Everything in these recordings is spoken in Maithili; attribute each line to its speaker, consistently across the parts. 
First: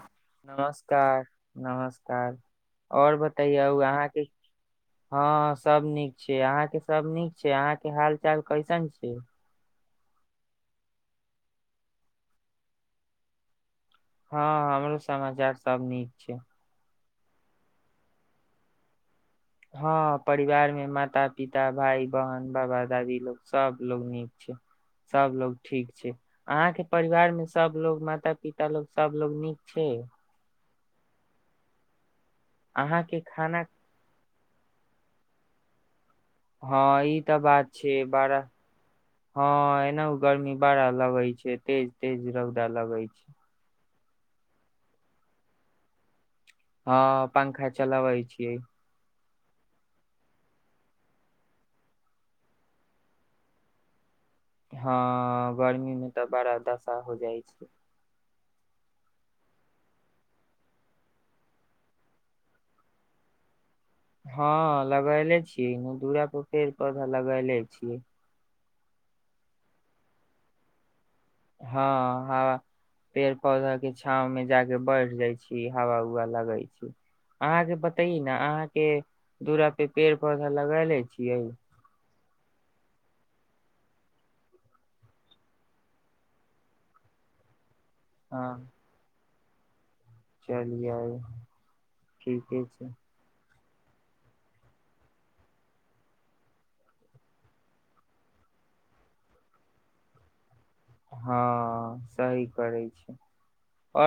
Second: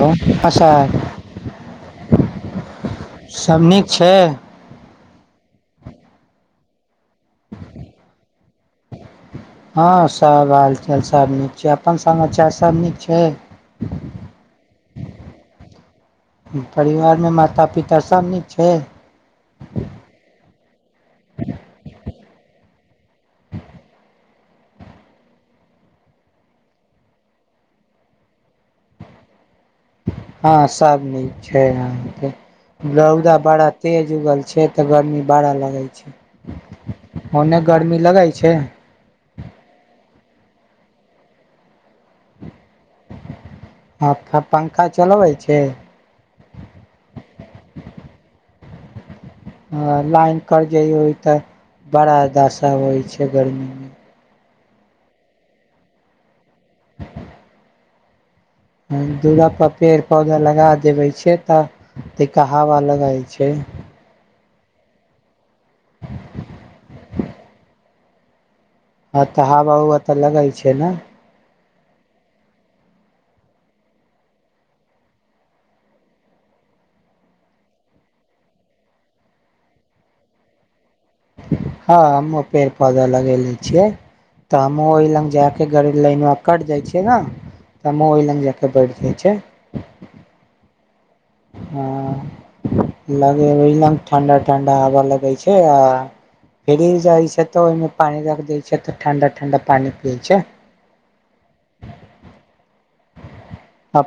Speaker 1: हँ सर
Speaker 2: नमस्कार नमस्कार आओर
Speaker 1: सब
Speaker 2: बतैयउ
Speaker 1: नीक
Speaker 2: अहाँके
Speaker 1: छै
Speaker 2: हँ सब नीक छै अहाँके सब नीक छै अहाँके हाल चाल कैसन छै
Speaker 1: हँ सब हालचाल सब नीक छै अपन समाचार सब नीक छै
Speaker 2: हँ हमरो समाचार सब नीक छै
Speaker 1: परिवार माता पिता सब नीक छै
Speaker 2: हँ परिवार मे माता पिता भाइ बहन बाबा दादी लोग सब लोग नीक छै सब लोग ठीक छै अहाँ के परिवार मे सब लोग माता पिता लोग सब लोग नीक छै
Speaker 1: हँ सब नीक छै अहाँके
Speaker 2: अहाँके
Speaker 1: रौदा
Speaker 2: खाना
Speaker 1: बड़ा तेज उगल छै तऽ गर्मी बड़ा लगै छै
Speaker 2: हँ ई तऽ
Speaker 1: ओने
Speaker 2: बात छै
Speaker 1: गर्मी लगै
Speaker 2: बारा
Speaker 1: छै
Speaker 2: हँ एना गरमी बड़ा लगई छै तेज तेज रौदा लगई छै
Speaker 1: हँ तऽ पंखा चलबै छी
Speaker 2: हँ पंखा चलाबै छी
Speaker 1: हँ लाइन कट जइौ तऽ बड़ादाशा होइ छै गर्मीमे
Speaker 2: हँ गर्मीमे तऽ बड़ा दशा हो जाइ छै
Speaker 1: दुूरापर पेड़ पौधा लगा देबे छै तऽ नीक हवा लगै छै
Speaker 2: हँ लगैे छी दुरा पर पेड़ पौधा लगा ले छियै
Speaker 1: हँ तऽ हवा उवा तऽ लगै छै ने
Speaker 2: [unintelligible]
Speaker 1: [unintelligible] [unintelligible]
Speaker 2: हँ
Speaker 1: [unintelligible]
Speaker 2: [unintelligible]
Speaker 1: ह
Speaker 2: ठीके छै
Speaker 1: लगेबै [unintelligible]
Speaker 2: हँ सही करै छी
Speaker 1: [unintelligible]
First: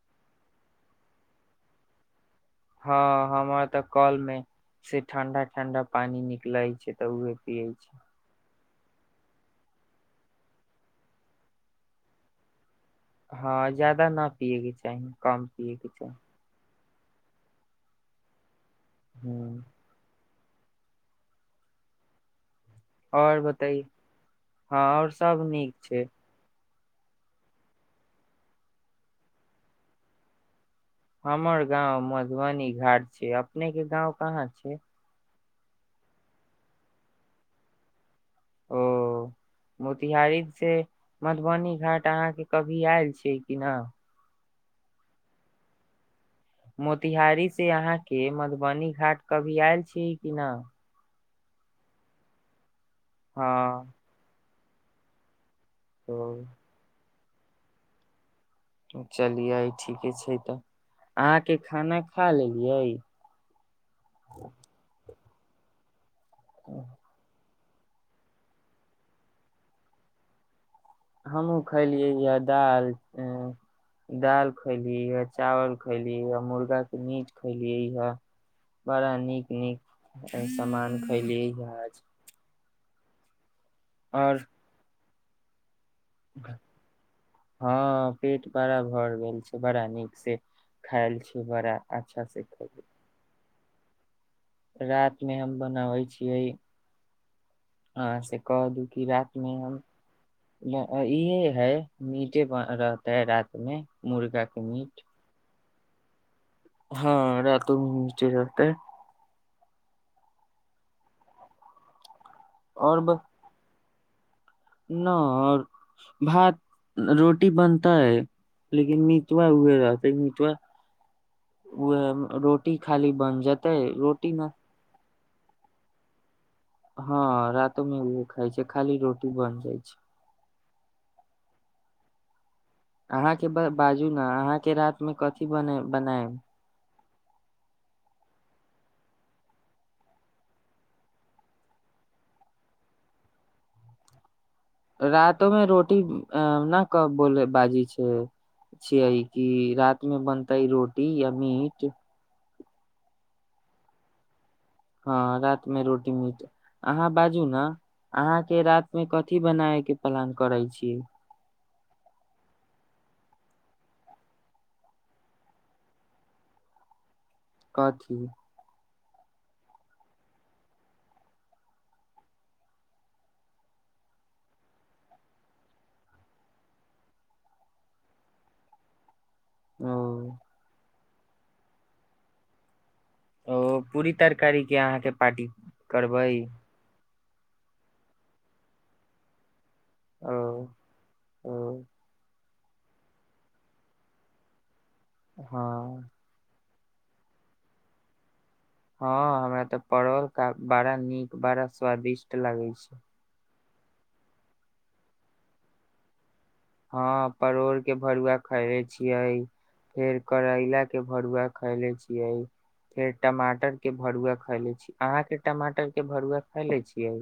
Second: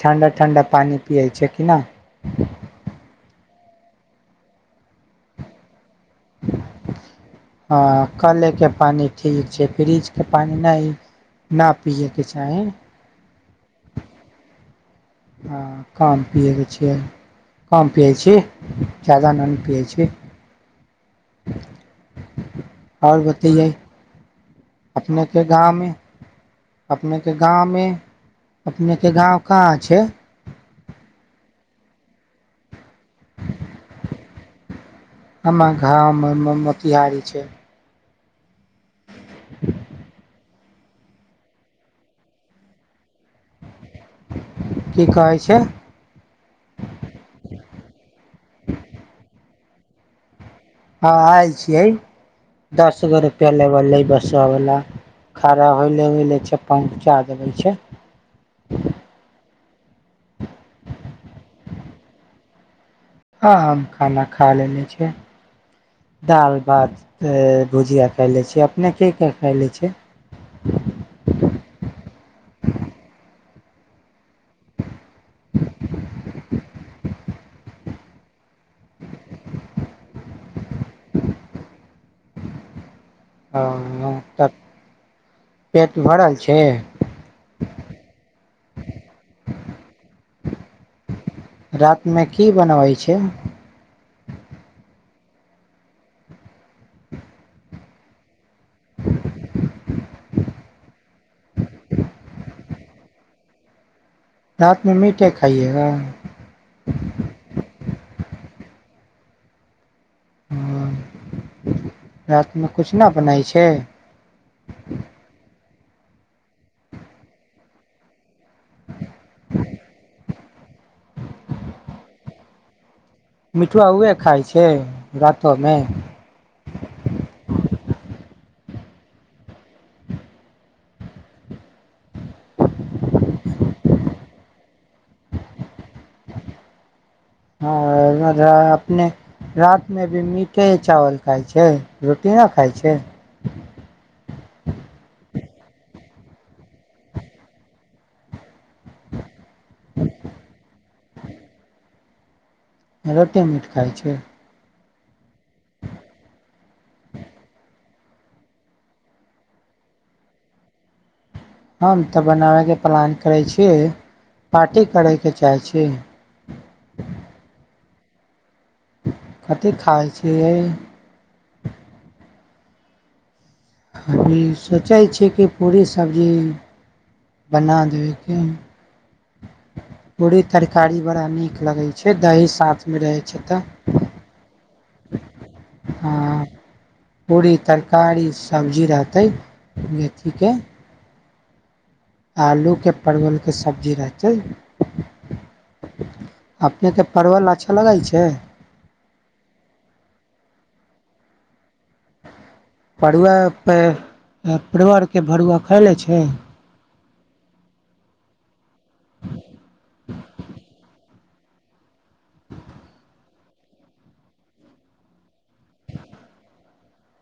Speaker 1: ठण्डा ठण्डा पानि पियै छै कि नहि
Speaker 2: हँ हमर तऽ कल मे से ठंडा ठंडा पानि निकलै छै तऽ उहै पियै छियै
Speaker 1: पानि ठीक छै फ्रिज के पानि नहि न पियै के चाही
Speaker 2: हँ ज्यादा न पियै के चाही कम
Speaker 1: हँ
Speaker 2: पिये के चाही
Speaker 1: कम पीयै के चाही हम पियै छी ज्यादा नन्
Speaker 2: ह
Speaker 1: पियै छी [inaudible]
Speaker 2: आओर
Speaker 1: बतैयै
Speaker 2: बताइ हँ आओर
Speaker 1: अपनेके
Speaker 2: सब नीक
Speaker 1: गाँवमे
Speaker 2: छै
Speaker 1: अपनेके गाँवमे अपनेके गाँव कहाँ छै
Speaker 2: हमर गाँंव मधुबनी घाट छै अपनेके गाँव कहाँ छै
Speaker 1: हमर गांव मोतिहारी छै
Speaker 2: ओ मोतिहारी से मधुबनी घाट अहाँके कभी आएल छियै की न
Speaker 1: की कहै छै
Speaker 2: मोतिहारी से अहाँके मधुबनी घाट कभी आयल छियै की न
Speaker 1: हँ आएल छियै दस गो रुपआ लेब
Speaker 2: हँ
Speaker 1: लै बस आबल ला खड़ा होई
Speaker 2: ओ
Speaker 1: ला-ला छै पाँच चार लगै छै
Speaker 2: [unintelligible]
Speaker 1: हँ हम खाना खा लेने छी। दाल भात छय भुजिया खाइ लै छै अपने की खाइल लै छै
Speaker 2: हमहहुँ खैलियै य दाल दाल खैलियै। चावल खैली य मुर्गा मीट खैलियै हे बड़ा नीक -नीक सामान खलियै ह आज।
Speaker 1: ह
Speaker 2: आओर
Speaker 1: त
Speaker 2: हँ पेट बड़ा भर गेल छै बड़ा नीकसँ खायल छै बड़ा अच्छा
Speaker 1: रातिमे
Speaker 2: से
Speaker 1: की
Speaker 2: ख
Speaker 1: बनबै छै
Speaker 2: रात मे हम बनाबै छियै आ से कह दू कि रात मे हम इहे है मीटे रहते है रात में।
Speaker 1: रात में मीटे खाइए। वाह
Speaker 2: हँ रातो मिटे रहतै।
Speaker 1: हँ रतिमे
Speaker 2: आओर
Speaker 1: किछु नहि बनाइ छै।
Speaker 2: न अओर भात रोटी बनतै। लेकिन मिटवा उह रहतै मिटवा ओएह रोटी खाली बन जेतै
Speaker 1: मिठुआ उहे
Speaker 2: रोटी
Speaker 1: खाय
Speaker 2: मे
Speaker 1: छै रातो में
Speaker 2: हँ रतमे यहे खाय छै खाली रोटी बन जाइ छै।
Speaker 1: ह
Speaker 2: अहाँके बाजू ने अहाँके राति मे कथी बने बनायब।
Speaker 1: हां रात में रात में भी मीटे चावल खाइ छै, रोटी नहि खाइ छै।
Speaker 2: रतोमे रोटी अ न बोल बाजी छै छीयै की रात में बनतै रोटी या मीट
Speaker 1: रोटी मीट खाइ छै
Speaker 2: हँ राति मे रोटी मीट, अहाँ बाजू ने अहाँके रात मे कथी बनाय के प्लान करै छी।
Speaker 1: हम तऽ बनाबयके प्लान करै छी पार्टी करयके चाहै छी।
Speaker 2: काथी
Speaker 1: कथी खाइ छियै। अभी सोचै छियै कि पूरी सब्जी। बना लिय की
Speaker 2: ओ
Speaker 1: पूरी-तरकारी। बड़ा नीक लगे छै दही साथ। रहै छै तऽ
Speaker 2: किया अहाँके पार्टी करबै।
Speaker 1: हँ पूरी तरकारी सबजी रहतै मेथी
Speaker 2: ओ
Speaker 1: के
Speaker 2: ओ
Speaker 1: आलूके परवलके सब्जी रहतै
Speaker 2: हँ
Speaker 1: अपनेके परवल अच्छा लगै छै
Speaker 2: हँ हमरा तऽ परबल बड़ा नीक बड़ा स्वादिष्ट लागै छै
Speaker 1: प परवरके भरुआ खाय लै छै
Speaker 2: हँ परोड़ के भरुआ खैले छियै फेर करैला के भरुआ खैले छियै फेर टमाटर के भरुआ खायले छीयै अहाँके टमाटर के भरुआ खा ले छियै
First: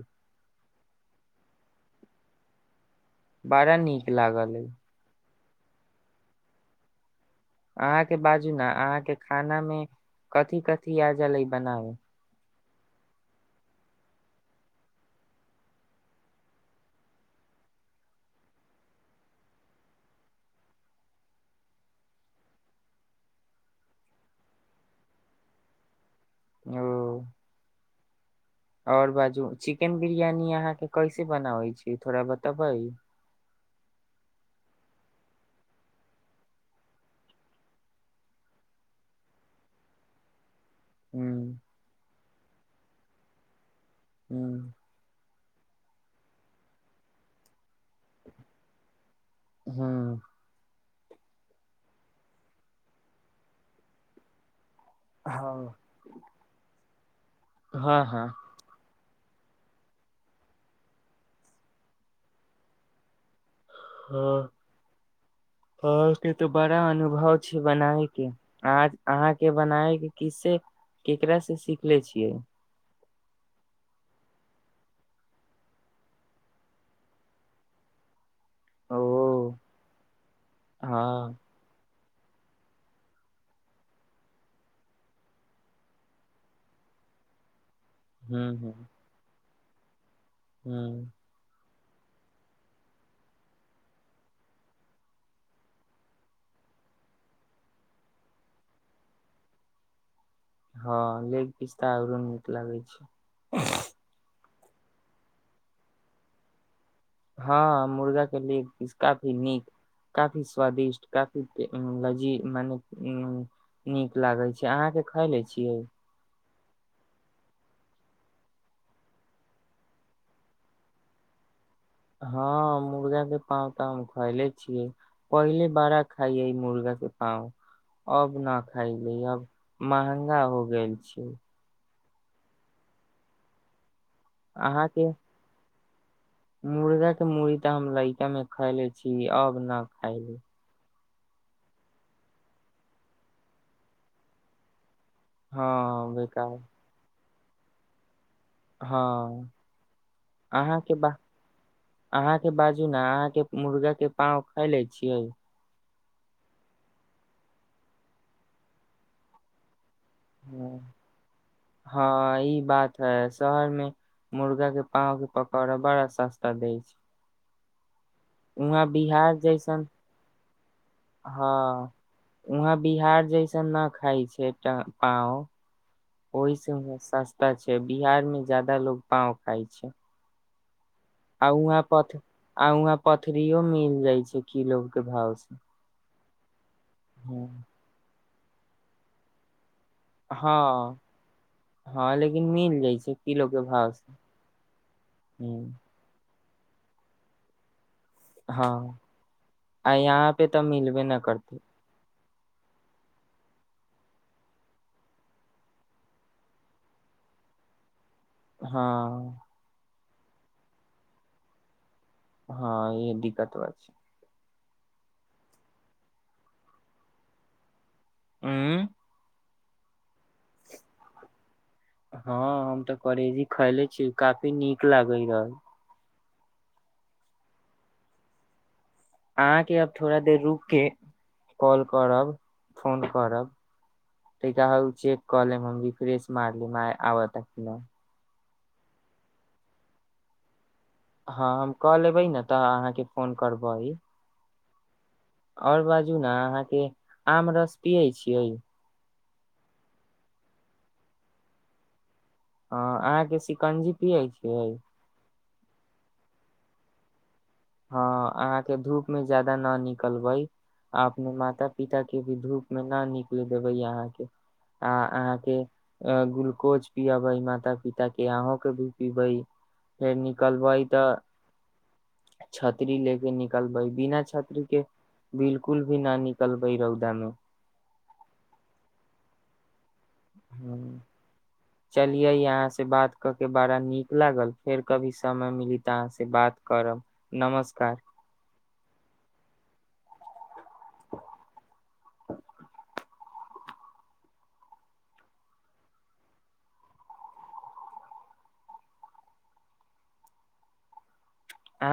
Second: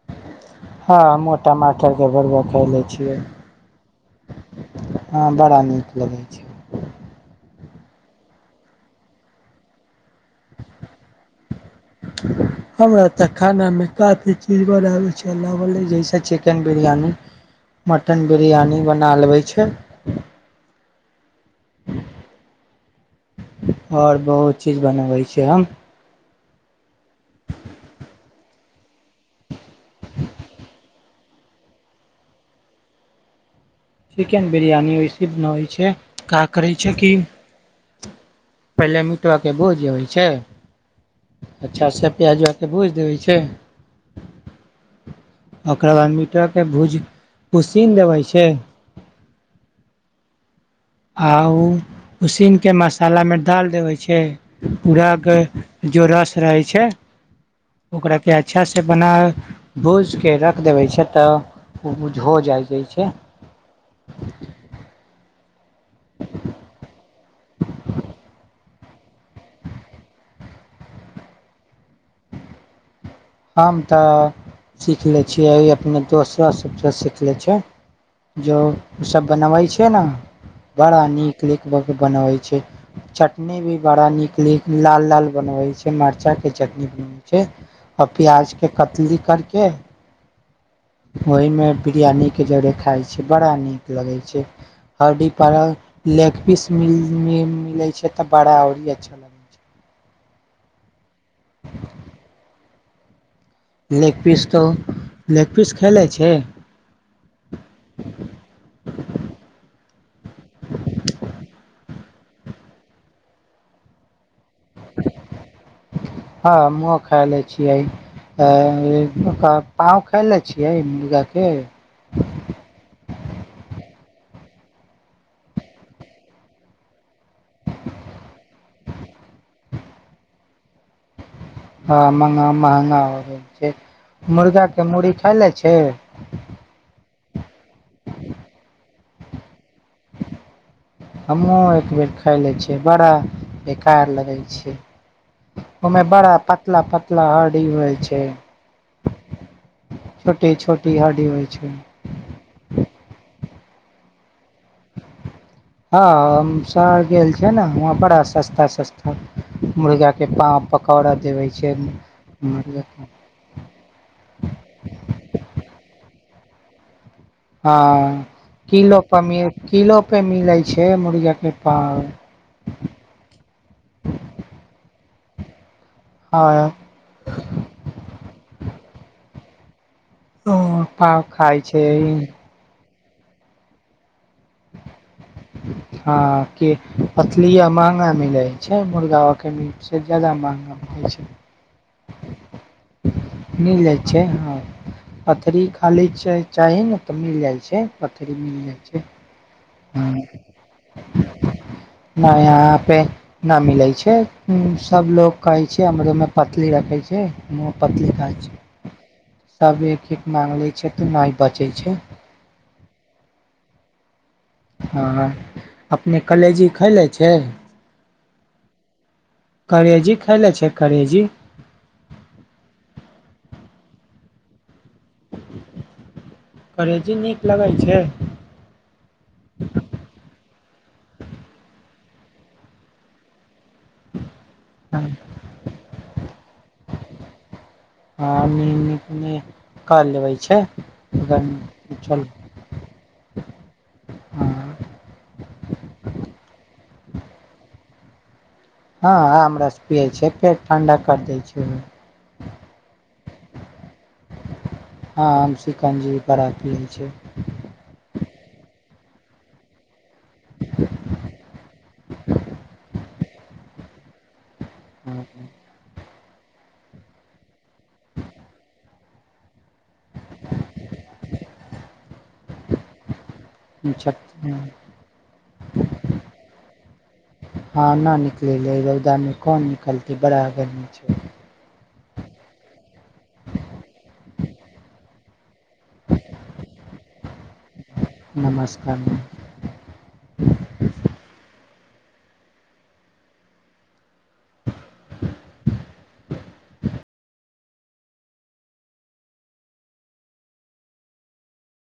Speaker 1: खालै
Speaker 2: बड़ा नीक लागल अ
Speaker 1: हँ बड़ा नीक लगै छै
Speaker 2: अहाँके बाजू ने अहाँके खाना मे कथि कथि तियाजा लै बनाब
Speaker 1: हमरा तऽ खानामे काफी चीज बनाबै छै जैसे चिकेन बिरयानी मटन बिरयानी बना लेबै छै [inaudible] ओर बहुत चीज बनबै छी हम
Speaker 2: ओ आओर बाजू चिकेन बिरियानी अहाँके कैसे बनाबै छी थोड़ा बतेबै
Speaker 1: चिकेन बिरियानी वैस नहि होइ छै क करै छै कि पहिले मिटआ के भोज होबै छै
Speaker 2: हूँ
Speaker 1: अच्छा से पि्याज आके भुजि देबै छै
Speaker 2: हँ
Speaker 1: ओकर बाद मिट के भूज उसीन देबै छै
Speaker 2: हँ
Speaker 1: आ ओ उसीनकेऽ मसालामे डालि देबै छै पूरााके
Speaker 2: हँ
Speaker 1: जो रस रहै छै
Speaker 2: हँ हँ
Speaker 1: ओकरा के अच्छा से बना भूजिक रख देबै छै तऽ ओ हो जाइ छै
Speaker 2: हँ आ फ तऽ बड़ा अनुभव भाव छै बनाबैके अहाँ के बनाय के किसे केकराास से सीखले छियै
Speaker 1: हम तऽ सीख लै छियै अपने दोसरो सभसँ सीख लै छै जो
Speaker 2: ओ
Speaker 1: सब बनबै छै ने बड़ा
Speaker 2: हँ
Speaker 1: नीक ल बनबै छै चटनी भी बड़ा नीक ल लाल लाल बनबै छै मरचा के चटनी बन छै आ
Speaker 2: हूँ
Speaker 1: प्याज के
Speaker 2: हूँ
Speaker 1: कतली करके
Speaker 2: हूँ
Speaker 1: के ओहिमे बिरयानीके जरे खाइ छियै बड़ा नीक लगै छै हड्डीतऽ लैग पीस मिलै छै तऽ बड़ा आओर ही अच्छा लगै छै
Speaker 2: हँ लेग पिस त आरो नीक लागै छै
Speaker 1: लैग पीस तऽ लैग पीस खेलै छै
Speaker 2: हँ मुर्गा के लेग पीस काफी नीक जी मने उ नीक लागै छै अहाँके खाय ले छियै।
Speaker 1: हँ हमहो खाय ले छियै प खाय ले छियै मुर्गा के
Speaker 2: हँ मुर्गा दे पउतमक खैले छियै पहिले बारा खाइय मुर्गा के पांउ अब न खायले अब महंगा हो गेल छै
Speaker 1: हँ म् म महगा होय गेल छै। मुर्गा के मूड़ी खाय ले छै।
Speaker 2: मुर्गाे मुरी तऽ हम लड़का मे खैले छी अब न खायली
Speaker 1: हमहुँ एक बेर खाय ले छियै बड़ा बेकार लगै छै। ओमे
Speaker 2: हँ
Speaker 1: बड़ा
Speaker 2: बेकार
Speaker 1: पतला पतला ह स होइ छै।
Speaker 2: हँ
Speaker 1: छोटी
Speaker 2: अहाँके
Speaker 1: छोटी
Speaker 2: ब
Speaker 1: हड्डी होइ छै
Speaker 2: अहाँके बाजू ने अहाँके मुर्गा के पाँव खाय ले छियै
Speaker 1: हँ हम शहर गेल छ ने वहा बड़ा सस्ता -सस्ता मुर्गा
Speaker 2: ह हँ ई बात
Speaker 1: मुर्गाके
Speaker 2: है शहर में मुर्गा के पाँव के पकौड़ा बड़ा सस्ता त द छै
Speaker 1: हँ
Speaker 2: वहाँ
Speaker 1: किलो पर
Speaker 2: बिहार
Speaker 1: मिल
Speaker 2: जैसन
Speaker 1: किलो पे मिलै छै मुर्गाके
Speaker 2: हँ
Speaker 1: पाव
Speaker 2: वहाँ बिहार जैसन न खाइ छै टां आ ओहि
Speaker 1: हँ
Speaker 2: से सस्ता छै बिहार में जादा लोग पांव खाइ छै
Speaker 1: ओ हां
Speaker 2: आ
Speaker 1: खाय
Speaker 2: वहाँ
Speaker 1: छै
Speaker 2: पथ आ वहाँ पथरियो मिल जाय छै कीलो के भाव से
Speaker 1: हाँ के पतलिया महगा मिलय छै मुर्गां अखन नइ छै बड़ा महंगा
Speaker 2: हँ
Speaker 1: मिलै छै,
Speaker 2: हँ लेकिन मिल जाइ छै किलो के भाव
Speaker 1: मिलै
Speaker 2: से
Speaker 1: छै हँ पथरि
Speaker 2: ह
Speaker 1: खा लय छै चाही ने तऽ मिल जाइ छै पथरी मिलै
Speaker 2: हँ
Speaker 1: छै
Speaker 2: आ
Speaker 1: ह
Speaker 2: यहाँ पे मिलबे न करते
Speaker 1: नहि यहाँ पे न मिलै छै सबलोग कहै छै हमरमे पतली रखै छै पतली
Speaker 2: हँ
Speaker 1: सब एक माँग लै छै तऽ नहि बचै छै
Speaker 2: हँ ई दिक्कत बात छै
Speaker 1: हँ अपने कलेजी खयले छै
Speaker 2: हूँ
Speaker 1: कलेजीक खनै छीयै करेजी
Speaker 2: हँ हम तऽ करेजी खैले छी काफी नीक लागै य
Speaker 1: करेजी नीक लगै छै
Speaker 2: अहाँके अब थोड़ा देर रुक के काँल करब फोन करब तऽ कह ह उ
Speaker 1: हँ,
Speaker 2: चेक कल रिफ्रेेश मारल माय आब त कि नहि
Speaker 1: कर लेबै छै
Speaker 2: हँ हम कऽ
Speaker 1: गर्मी चल
Speaker 2: लेबै ने तऽ अहाँके फोन करबै।
Speaker 1: हँ
Speaker 2: आओर बाजू ने अहाँके आम रस पियै छियै।
Speaker 1: हँ आम रस पियै छै पेट ठण्डा करि दै छैय।
Speaker 2: हँ अहाँके शिकंजी पियै छियै।
Speaker 1: हम सिकंजी बड़ा पियै छीयै।
Speaker 2: हँ अहाँ के धूप में ज्यदा न निक निकलबई अपने माता-पिता के भी धूप मे न निक देबैयऽ यहाँके आ अहाँ के अ गुलकोज पिआबइ माता पिता के अहूके भी बई फेर निकलबई तऽ छतरी ले के निकलबई बिना छतरी के बिलकुल भी ना निकलबई रौदा में।
Speaker 1: हँ न निकले रौदा मे कोन निकलतै कि बड़ा गर्मी छै।
Speaker 2: चलिये अहाँ से बात क के बड़ा नीक लागल फेर कभी समय मिली अहाँ से बात करब नमस्कार
Speaker 1: नमस्कार
Speaker 2: अहाँ